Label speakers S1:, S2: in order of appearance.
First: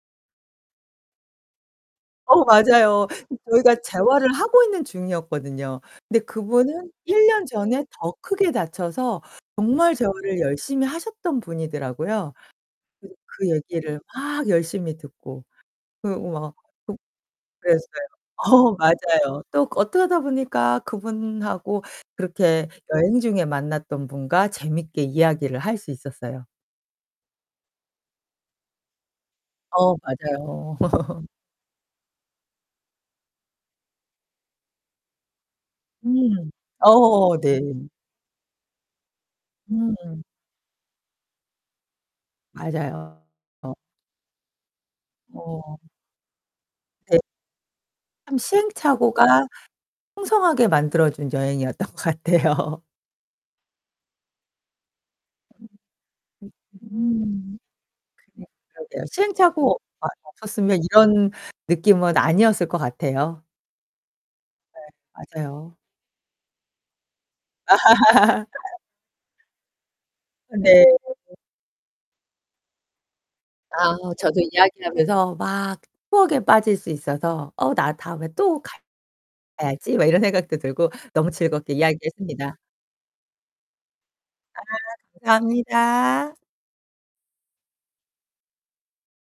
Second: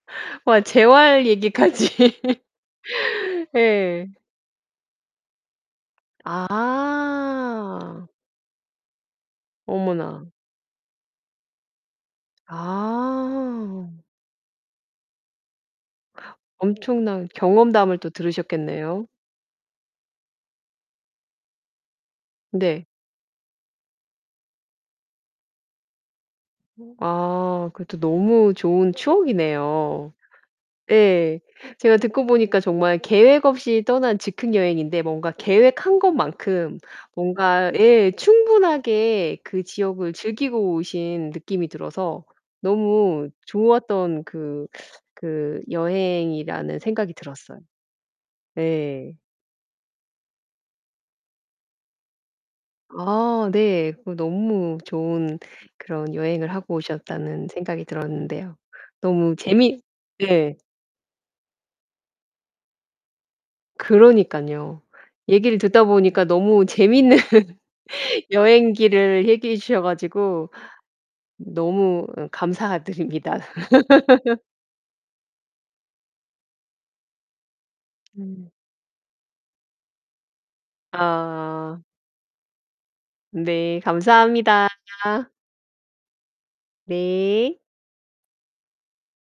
S1: 와 재활 얘기까지.
S2: 어 맞아요. 저희가
S1: 예.
S2: 재활을 하고 있는 중이었거든요. 근데 그분은 1 년 전에
S1: 아.
S2: 더 크게 다쳐서 정말
S1: 어머나.
S2: 재활을 열심히 하셨던 분이더라고요. 그 그
S1: 아.
S2: 얘기를 막 열심히 듣고. 그리고 막 독
S1: 엄청난 경험담을
S2: 그랬어요.
S1: 또
S2: 어
S1: 들으셨겠네요?
S2: 맞아요. 또 그 어떡하다 보니까 그분하고 그렇게
S1: 네.
S2: 여행 중에 만났던 분과 재밌게 이야기를 할 수 있었어요.
S1: 어 아 그것도 너무 좋은
S2: 어
S1: 추억이네요.
S2: 맞아요.
S1: 예. 제가 듣고 보니까 정말 계획 없이 떠난 즉흥 여행인데 뭔가 계획한
S2: 음
S1: 것만큼
S2: 어 네.
S1: 뭔가 예 충분하게 그 지역을
S2: 음.
S1: 즐기고 오신 느낌이 들어서
S2: 맞아요.
S1: 너무
S2: 어.
S1: 좋았던 그 그
S2: 어.
S1: 여행이라는 생각이
S2: 대
S1: 들었어요.
S2: 참
S1: 예.
S2: 시행착오가 풍성하게 만들어 준 여행이었던 것 같아요.
S1: 아 네. 그거 너무 좋은
S2: 음.
S1: 그런 여행을 하고 오셨다는
S2: 으음.
S1: 생각이
S2: 네
S1: 들었는데요.
S2: 그러게요.
S1: 너무
S2: 시행착오가
S1: 재미 예.
S2: 없었으면 이런 느낌은 아니었을 것 같아요.
S1: 그러니깐요.
S2: 네
S1: 얘기를
S2: 맞아요.
S1: 듣다 보니까 너무 재밌는 여행기를 얘기해 주셔 가지고
S2: 어 네.
S1: 너무 응 감사드립니다.
S2: 아 저도 이야기하면서 막 추억에 빠질 수 있어서 '어 나 다음에
S1: 음.
S2: 또 가 가야지.' 막 이런 생각도 들고 너무 즐겁게
S1: 아
S2: 이야기했습니다.
S1: 네
S2: 아
S1: 감사합니다.
S2: 감사합니다.
S1: 네.